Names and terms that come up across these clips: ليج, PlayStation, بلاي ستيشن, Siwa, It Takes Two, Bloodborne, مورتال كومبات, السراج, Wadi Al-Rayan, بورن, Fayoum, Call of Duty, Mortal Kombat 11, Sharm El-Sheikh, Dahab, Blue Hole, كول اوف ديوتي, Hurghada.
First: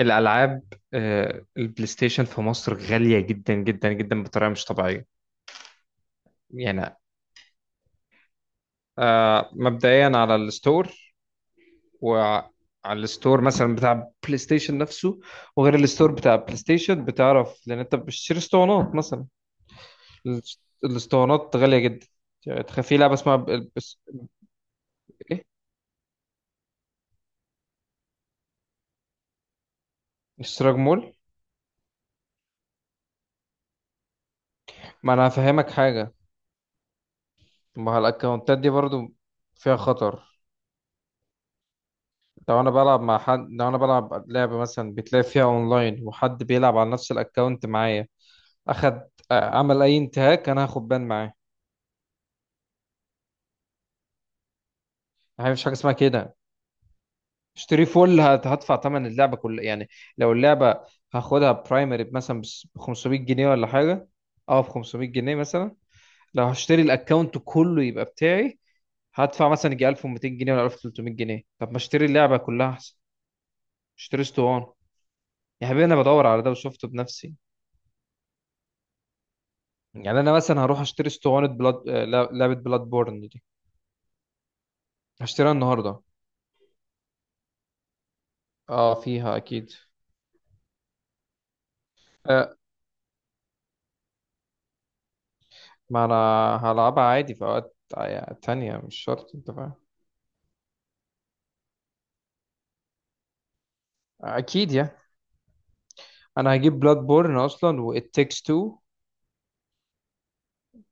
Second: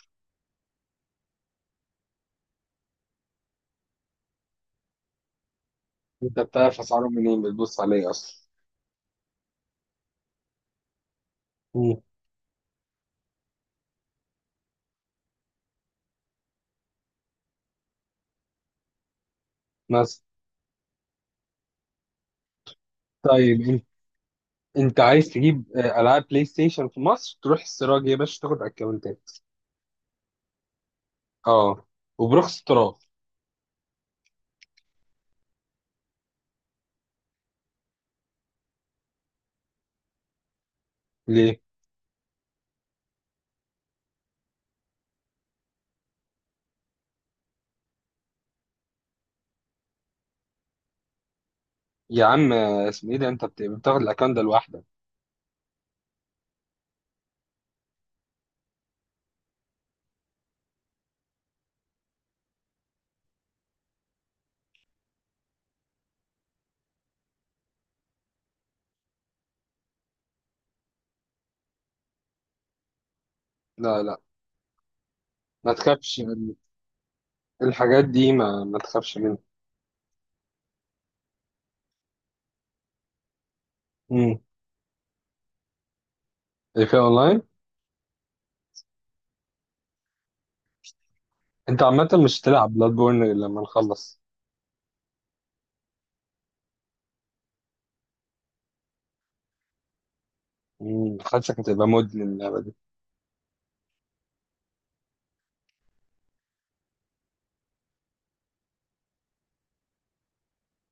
الألعاب. البلاي ستيشن في مصر غالية جدا جدا جدا بطريقة مش طبيعية. انت بتعرف يعني اسعارهم منين؟ بتبص عليه اصلا؟ مبدئيا على الستور، مم. وعلى الستور مثلا بتاع بلاي ستيشن نفسه، وغير الستور بتاع بلاي ستيشن بتعرف لأن أنت بتشتري اسطوانات مثلا. بس. الاسطوانات غالية جدا، يعني تخيل في لعبة اسمها ب- طيب ال- انت بس- انت عايز إيه تجيب العاب بلاي ستيشن في مصر، تروح السراج يا باشا تاخد اكونتات. اشتراك مول. اه، وبرخص التراب. ما أنا هفهمك حاجة، ما هو الأكونتات دي برضو فيها خطر. ليه؟ لو انا بلعب مع حد، لو انا بلعب لعبة مثلا بتلاقي فيها اونلاين وحد بيلعب على نفس الاكونت معايا، اخد عمل اي انتهاك، انا هاخد بان معاه. يا عم، اسمه ايه ده؟ انت بتاخد الاكونت ده لوحدك. ما فيش حاجة اسمها كده. اشتري فول، هدفع ثمن اللعبة كلها يعني. لو اللعبة هاخدها برايمري مثلا ب 500 جنيه ولا حاجة، اه ب 500 جنيه مثلا، لو هشتري الاكونت كله يبقى بتاعي هدفع مثلا يجي 1200 جنيه ولا 1300 جنيه. طب ما اشتري اللعبة كلها احسن، لا لا، اشتري اسطوانة. يا ما حبيبي انا تخافش. بدور على ده وشفته بنفسي. الحاجات دي ما تخافش منها. يعني انا مثلا هروح اشتري اسطوانه بلاد لعبه بلاد بورن دي، امم هشتريها النهارده. ايه، في اونلاين؟ اه فيها اكيد. انت عامه مش آه، تلعب بلاد بورن غير لما نخلص. ما انا هلعبها عادي في اوقات تانية، مش شرط، انت فاهم؟ حاسسك هتبقى مدمن اللعبه دي. اكيد يعني. انا هجيب بلاد بورن اصلا و It Takes Two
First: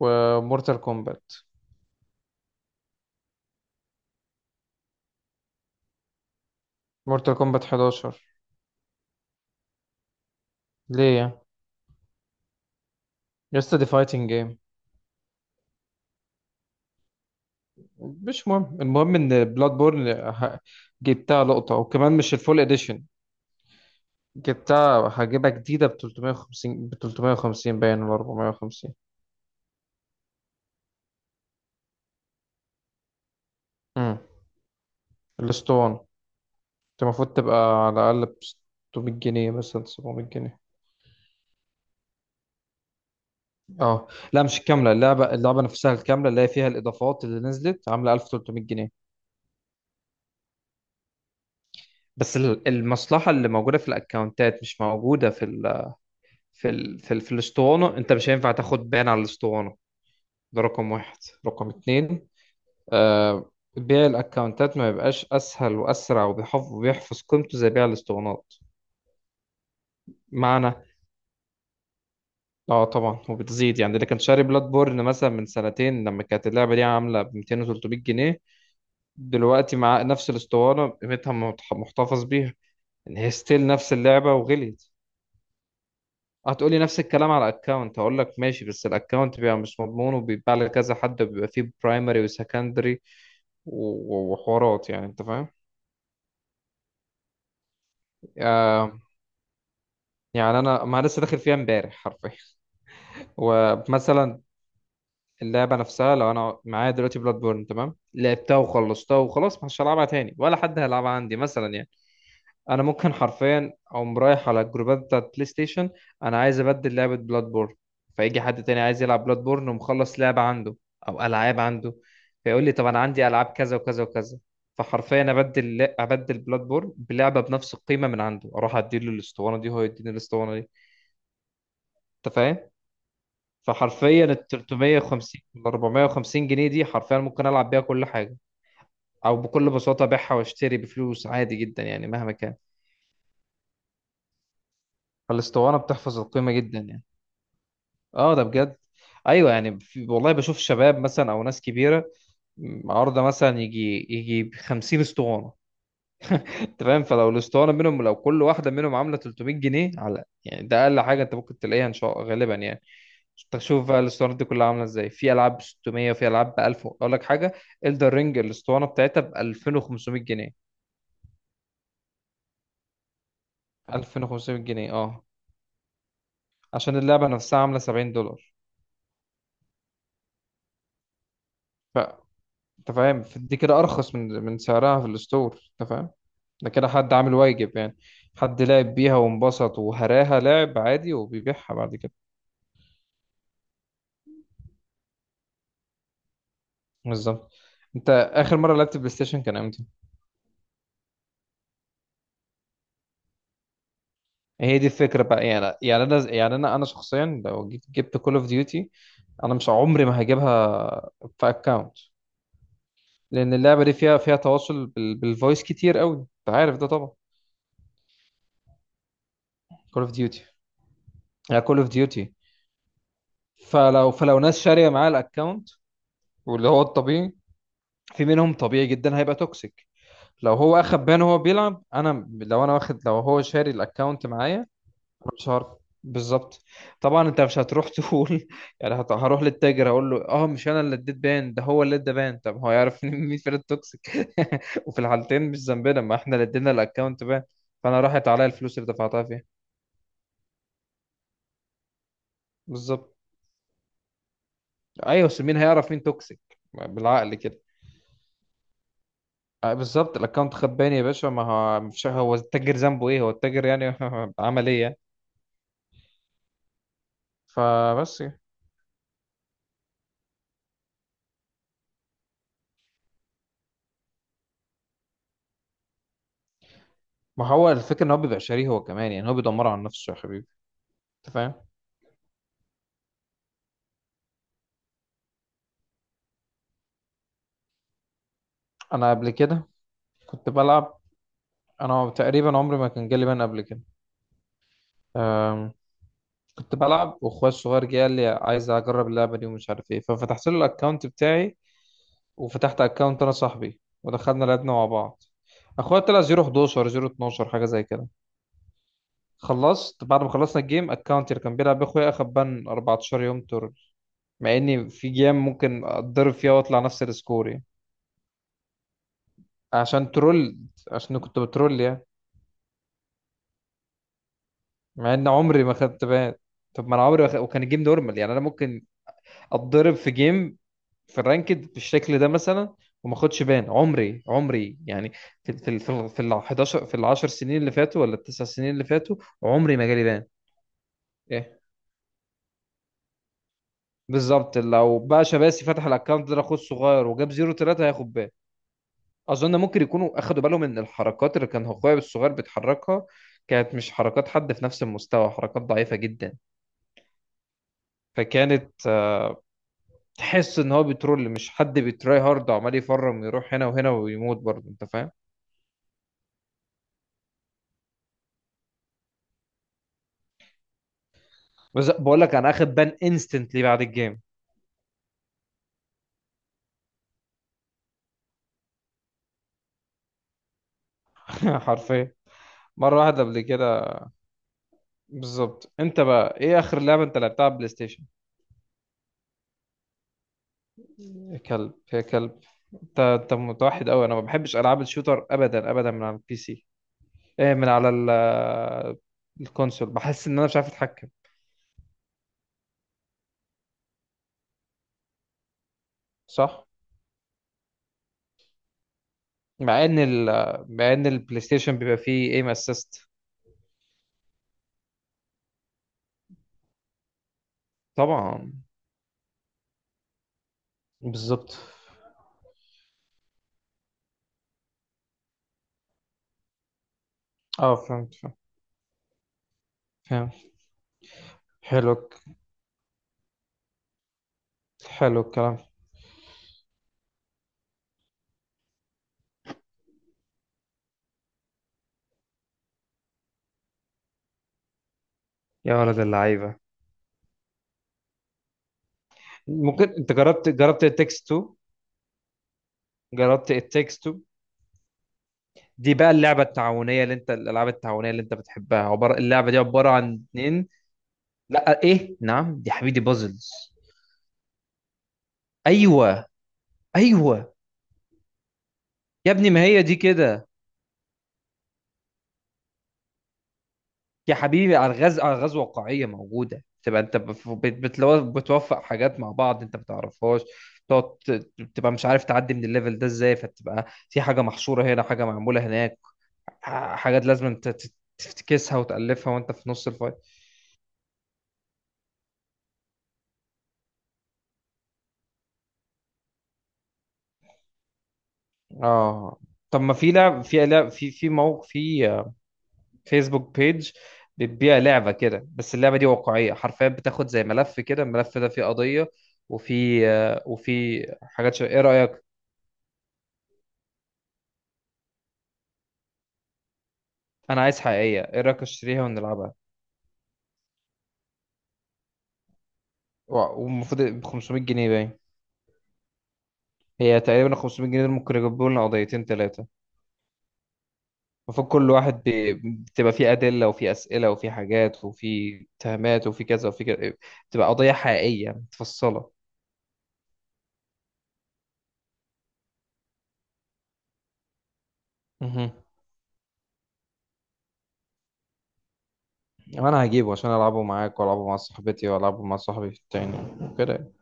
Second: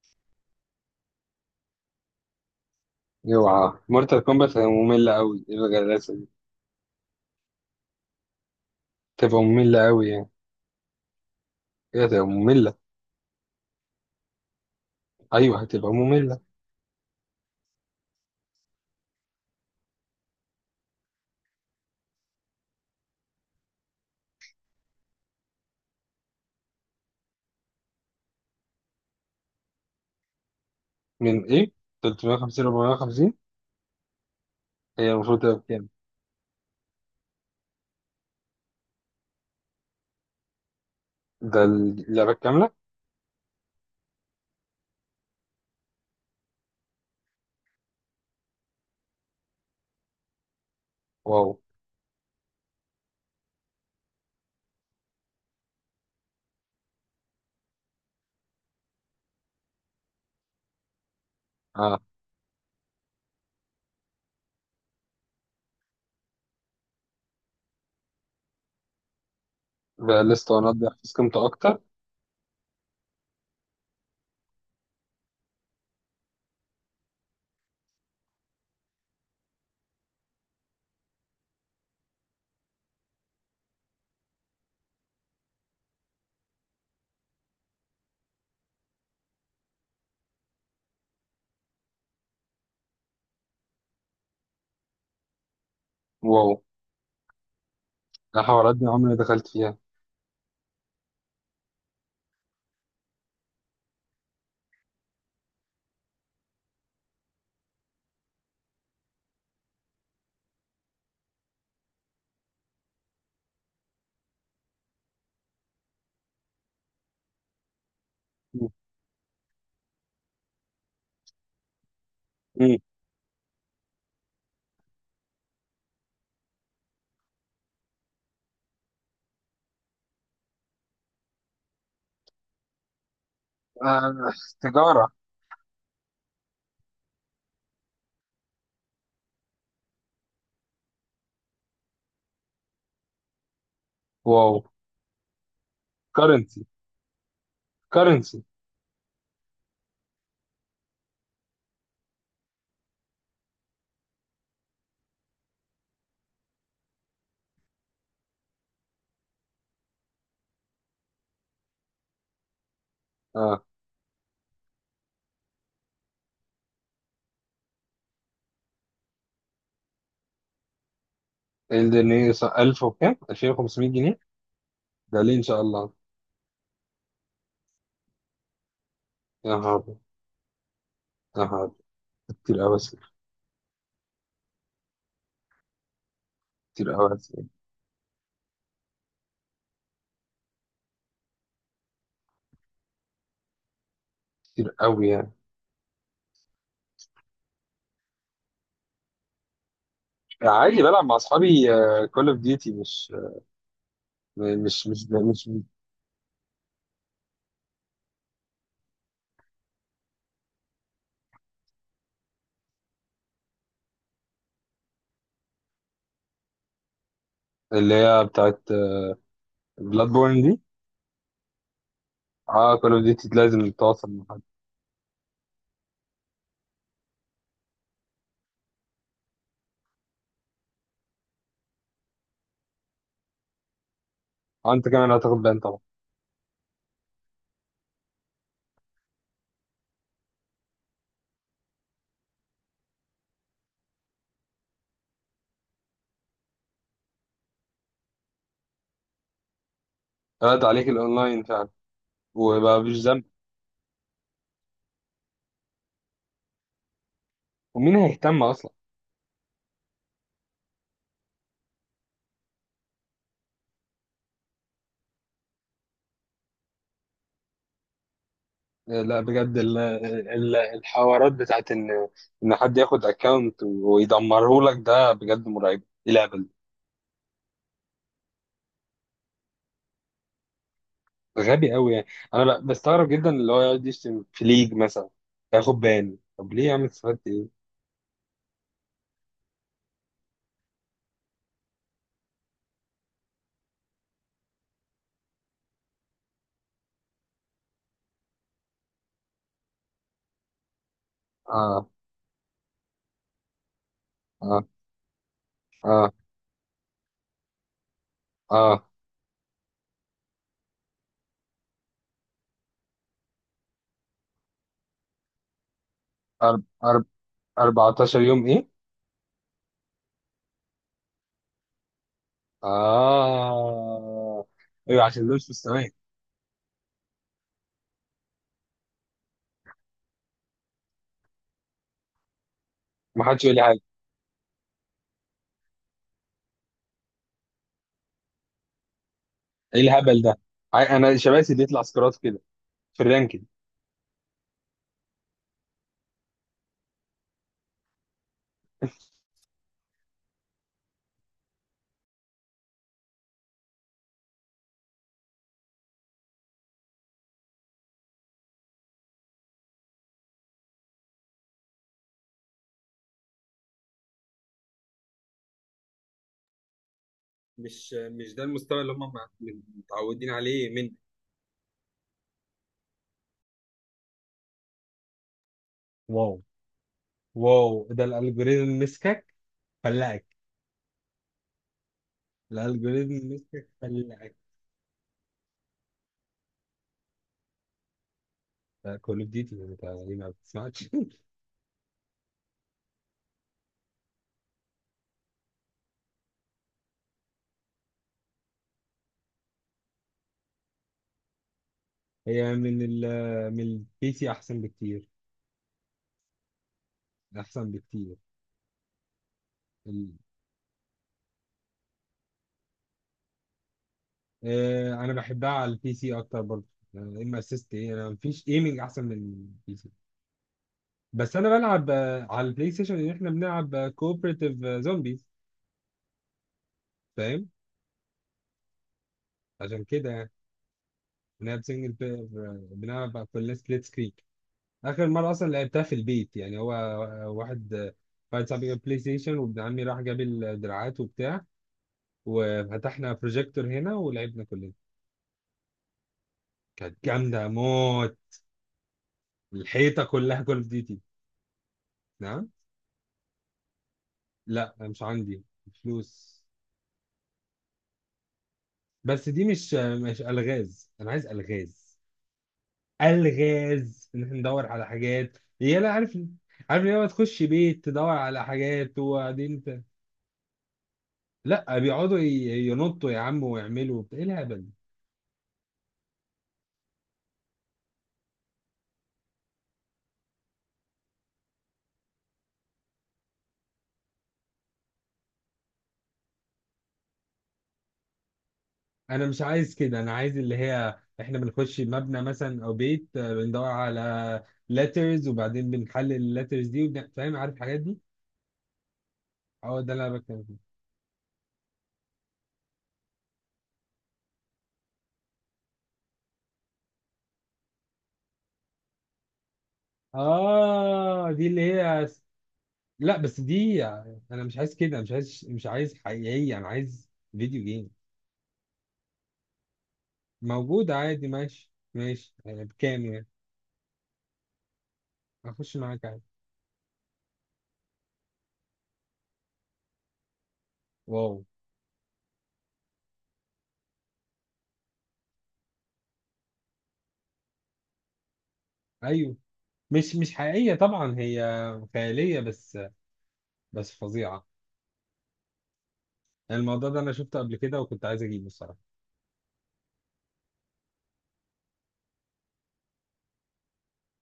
ومورتال كومبات، اوعى، مورتال كومبات هتبقى ممله قوي، ايه الغلاسه دي؟ مورتال كومبات 11. تبقى ممله قوي يعني. ليه يعني؟ ايه، هتبقى ممله. لسه دي فايتنج جيم. ايوه، هتبقى مملة. مش مهم، المهم ان بلاد بورن ه- جبتها لقطة وكمان مش الفول اديشن، جبتها هجيبها جديدة ب 350، ب 350 باين ولا 450. من ايه؟ 350؟ 450؟ هي المفروض تبقى بكام؟ الاسطوانة انت المفروض تبقى على الأقل ب 600 جنيه مثلا، 700 جنيه. ده اللعبة الكاملة؟ اه، لا مش الكاملة، اللعبة اللعبة نفسها الكاملة اللي هي فيها الإضافات اللي نزلت عاملة 1300 جنيه. واو. بس المصلحة اللي موجودة في الأكونتات مش موجودة في ال في الأسطوانة، أنت مش هينفع تاخد بان على الأسطوانة. ده رقم واحد. رقم اه، اتنين، آه بيع الأكونتات ما يبقاش أسهل وأسرع وبيحفظ قيمته زي بيع الأسطوانات. ده لسه انا معنى، اقدر احفظ قيمته اكتر. اه طبعا وبتزيد يعني. اللي كان شاري بلاد بورن مثلا من سنتين لما كانت اللعبه دي عامله ب 200 و 300 جنيه، دلوقتي مع نفس الاسطوانه قيمتها محتفظ بيها، ان هي ستيل نفس اللعبه وغليت. هتقولي نفس الكلام على الاكونت، هقول لك ماشي بس الاكونت بيبقى مش مضمون، وبيتباع لكذا حد، وبيبقى فيه برايمري وسكندري وحوارات، يعني انت فاهم. واو، ده حوارات دي آه عمري ما دخلت فيها. يعني انا، ما أنا لسه داخل فيها امبارح حرفيا. ومثلا اللعبة نفسها، لو أنا معايا دلوقتي بلاد بورن تمام، لعبتها وخلصتها وخلاص، مش هلعبها تاني، ولا حد هيلعبها عندي مثلا يعني. أنا ممكن حرفيا أقوم رايح على الجروبات بتاعت بلاي ستيشن: أنا عايز أبدل لعبة بلاد بورن. فيجي حد مم. تاني عايز يلعب بلاد بورن ومخلص لعبة عنده أو ألعاب عنده، فيقول لي مم. طب أنا عندي ألعاب كذا وكذا وكذا، فحرفيا أبدل بلاد بورن بلعبة بنفس القيمة من عنده، أروح أديله الأسطوانة دي وهو يديني الأسطوانة دي. أنت فاهم؟ فحرفيا آه. ال تجارة. 350 ولا 450 جنيه دي حرفيا ممكن العب بيها كل حاجه، او بكل بساطه ابيعها واشتري بفلوس عادي جدا يعني مهما كان. واو. فالاسطوانه بتحفظ القيمه كرنسي، جدا يعني. اه كرنسي. ده بجد، ايوه يعني. في والله بشوف شباب مثلا او ناس كبيره عارضه مثلا يجي 50 اسطوانه. انت فاهم؟ فلو الاسطوانه منهم، لو كل واحده منهم عامله 300 جنيه على، يعني ده اقل حاجه انت ممكن تلاقيها ان شاء غالبا يعني. اه، تشوف بقى الاسطوانات دي كلها عامله ازاي، في العاب ب 600 وفي العاب ب 1000. اقول لك حاجه، الدر رينج الاسطوانه بتاعتها ب 2500 جنيه. الدنيا. 1000 وكام؟ 2500 جنيه؟ 2500 جنيه ده اه، ليه ان شاء الله؟ عشان اللعبه نفسها عامله 70 دولار. يا نهار أبيض. يا نهار أبيض. فانت كتير قوي. فاهم، دي كده ارخص من سعرها في الستور، انت فاهم. ده كده كتير حد عامل قوي. واجب يعني، حد لعب بيها وانبسط وهراها لعب عادي وبيبيعها بعد كده. كتير قوي يعني. بالظبط. انت اخر مره لعبت بلاي ستيشن كان امتى؟ عادي، بلعب مع اصحابي كول اوف ديوتي، مش هي مش دي مش الفكره بقى مش يعني. يعني انا، يعني انا شخصيا لو جبت كول اوف ديوتي، انا مش عمري ما هجيبها في اكونت، لان اللعبه دي فيها تواصل بالفويس كتير قوي، انت عارف ده طبعا. اللي هي بتاعت كول بلاد اوف بورن ديوتي، دي. يعني كول اوف ديوتي، اه، كول اوف ديوتي لازم تتواصل فلو مع فلو حد. ناس شاريه معاه الاكونت، واللي هو الطبيعي في منهم طبيعي جدا هيبقى توكسيك. لو هو اخد بان وهو بيلعب، انا لو انا واخد، لو هو شاري الاكونت معايا، انت كمان هتاخد مش بان عارف. طبعا. بالظبط، طبعا انت مش هتروح تقول يعني هروح للتاجر هقول له اه مش انا اللي اديت بان ده، هو اللي ادى بان. طب هو يعرف إن مين فين التوكسيك؟ وفي الحالتين مش ذنبنا، ما احنا اللي ادينا الاكونت بان. فانا راحت عليا الفلوس اللي دفعتها فيها. قلت عليك الاونلاين فعلا، وبقى مفيش بالظبط. ذنب. ايوه، بس مين هيعرف مين توكسيك؟ بالعقل كده. ومين هيهتم اصلا؟ بالظبط، الاكونت خد بان يا باشا، ما هو مش هو التاجر ذنبه ايه؟ هو التاجر يعني عمل ايه يعني؟ فبس. لا، بجد الحوارات بتاعت ان حد ياخد اكونت ويدمره لك، ده بجد مرعب، ايه الهبل؟ ما هو الفكره ان هو بيبقى شاريه هو كمان يعني، هو بيدمر على نفسه يا حبيبي، انت ده فاهم. غبي قوي يعني. انا بستغرب جدا اللي هو يقعد يشتم في ليج مثلا، ياخد بان. طب ليه يا عم، استفدت ايه؟ انا قبل كده كنت بلعب، انا تقريبا عمري ما كان جالي بان قبل كده. أم، كنت بلعب، واخويا الصغير جه قال لي عايز اجرب اللعبه دي ومش عارف ايه، ففتحت له الاكونت بتاعي، اه، وفتحت اكونت انا صاحبي ودخلنا اه، لعبنا مع بعض. اخويا اه، طلع 011، 012 حاجه زي كده. اه. خلصت بعد ما خلصنا الجيم، اكونت اللي كان بيلعب بيه اخويا اخد بان 14 يوم ترول، مع اني في جيم ممكن اتضرب فيها أرب واطلع نفس أرب السكور يعني. 14 يوم ايه؟ عشان ترول، عشان كنت بترول يعني، اه. ايوه، مع عشان ان دول في عمري ما السماء. خدت بان. طب ما انا عمري ما وكان الجيم نورمال يعني، انا ممكن اتضرب في جيم في الرانكد بالشكل ده مثلا وما ما اخدش حدش يقول لي بان، حاجه. عمري يعني. في في ال 11، في ال 10 سنين اللي فاتوا ولا التسع سنين اللي فاتوا، عمري ايه ما جالي الهبل بان. ده؟ انا شباسي ايه؟ بيطلع سكرات كده في الرانكينج. بالظبط، لو بقى شباسي فتح الاكونت ده اخوه الصغير وجاب 0 3 هياخد بان. اظن ممكن يكونوا اخدوا بالهم ان الحركات اللي كان اخويا الصغير بيتحركها كانت مش حركات حد في نفس المستوى، حركات ضعيفة جدا، فكانت تحس ان هو بيترول مش حد بيتراي هارد وعمال يفرم يروح هنا وهنا ويموت برضه، انت فاهم. مش ده المستوى اللي هم متعودين عليه من. بس بقول لك انا اخد بان انستنتلي بعد الجيم. واو، واو، ده الالجوريزم مسكك فلقك. حرفيا مره واحده الالجوريزم قبل مسكك كده. فلقك. بالظبط. انت بقى ايه اخر لعبه انت لعبتها على البلاي ستيشن؟ كول اوف ديوتي، انت ليه ما بتسمعش؟ يا كلب، يا كلب. انت متوحد قوي. انا ما بحبش العاب الشوتر ابدا ابدا. من على البي سي، ايه؟ الكونسول بحس ان انا مش عارف اتحكم. هي من البي سي احسن بكتير. صح. احسن بكتير. مع ان مع ان البلاي ستيشن بيبقى فيه ايم اسيست. انا بحبها على البي سي اكتر برضه. ام اسيست ايه؟ انا مفيش طبعا، ايمنج احسن من البي سي. بس انا بالظبط. بلعب على البلاي ستيشن ان احنا بنلعب كوبريتيف زومبيز، فاهم؟ اه فهمت. عشان كده يعني. فاهم، بنلعب سنجل حلو، بلاير، بنلعب كلنا سبليت سكرين. اخر حلو مره اصلا الكلام. لعبتها في البيت، يعني هو واحد صاحبي جاب بلاي ستيشن، وابن عمي راح جاب الدراعات وبتاع، وفتحنا بروجيكتور هنا ولعبنا كلنا. يا ولد اللعيبه، كانت جامده موت. ممكن الحيطه انت كلها جربت كول اوف جربت ديوتي. التكست 2؟ جربت التكست 2، لا، مش عندي دي بقى فلوس. اللعبه التعاونيه اللي انت، الالعاب التعاونيه اللي انت بتحبها، عباره، بس دي اللعبه دي مش عباره مش عن اتنين. الغاز، انا عايز لا الغاز. ايه نعم، دي حبيبي بازلز. الغاز ان احنا ندور على حاجات، هي لا عارف، ايوه. عارف، ليه تخش ايوه بيت تدور على حاجات يا ابني، وبعدين ما هي دي كده. لا، بيقعدوا ينطوا يا عم ويعملوا وبتاع. ايه يا الهبل ده؟ حبيبي الغاز، الغاز واقعيه موجوده. تبقى انت بتوفق حاجات مع بعض انت ما بتعرفهاش، تقعد تبقى مش عارف تعدي من الليفل ده ازاي، فتبقى في حاجه محصوره هنا، حاجه معموله هناك، حاجات لازم انت تفتكسها انا وتألفها مش وانت في عايز نص كده، انا الفايل. عايز اللي هي احنا بنخش مبنى مثلا او بيت، بندور على لترز وبعدين بنحلل اللترز دي فاهم، عارف الحاجات دي. اه، هو طب ده ما اللي في انا بتكلم لعب، فيه. في موقع، في فيسبوك بيج بتبيع لعبة كده، بس اللعبة دي واقعية حرفيا، بتاخد زي ملف كده، الملف ده فيه قضية، وفي وفي اه، دي حاجات اللي شبه، ايه هي. رأيك؟ لا، بس دي، انا مش عايز كده، مش عايز حقيقية، انا عايز انا فيديو عايز جيم. حقيقية، ايه رأيك اشتريها ونلعبها؟ موجود عادي، ماشي، ماشي يعني. بكام يعني؟ والمفروض ب 500 جنيه باين، اخش معاك عادي. هي تقريبا 500 جنيه، دول ممكن يجيبوا لنا قضيتين ثلاثة. واو. المفروض كل واحد بتبقى فيه أدلة وفيه أسئلة وفيه حاجات وفيه اتهامات وفيه كذا وفيه كذا، بتبقى قضية حقيقية متفصلة. ايوه، مش حقيقية طبعا، هي خيالية بس، بس فظيعة. مهم. يعني الموضوع ده انا شفته قبل كده وكنت عايز اجيبه الصراحة. وأنا هجيبه عشان ألعبه معاك وألعبه مع صاحبتي وألعبه مع صاحبي التاني كده.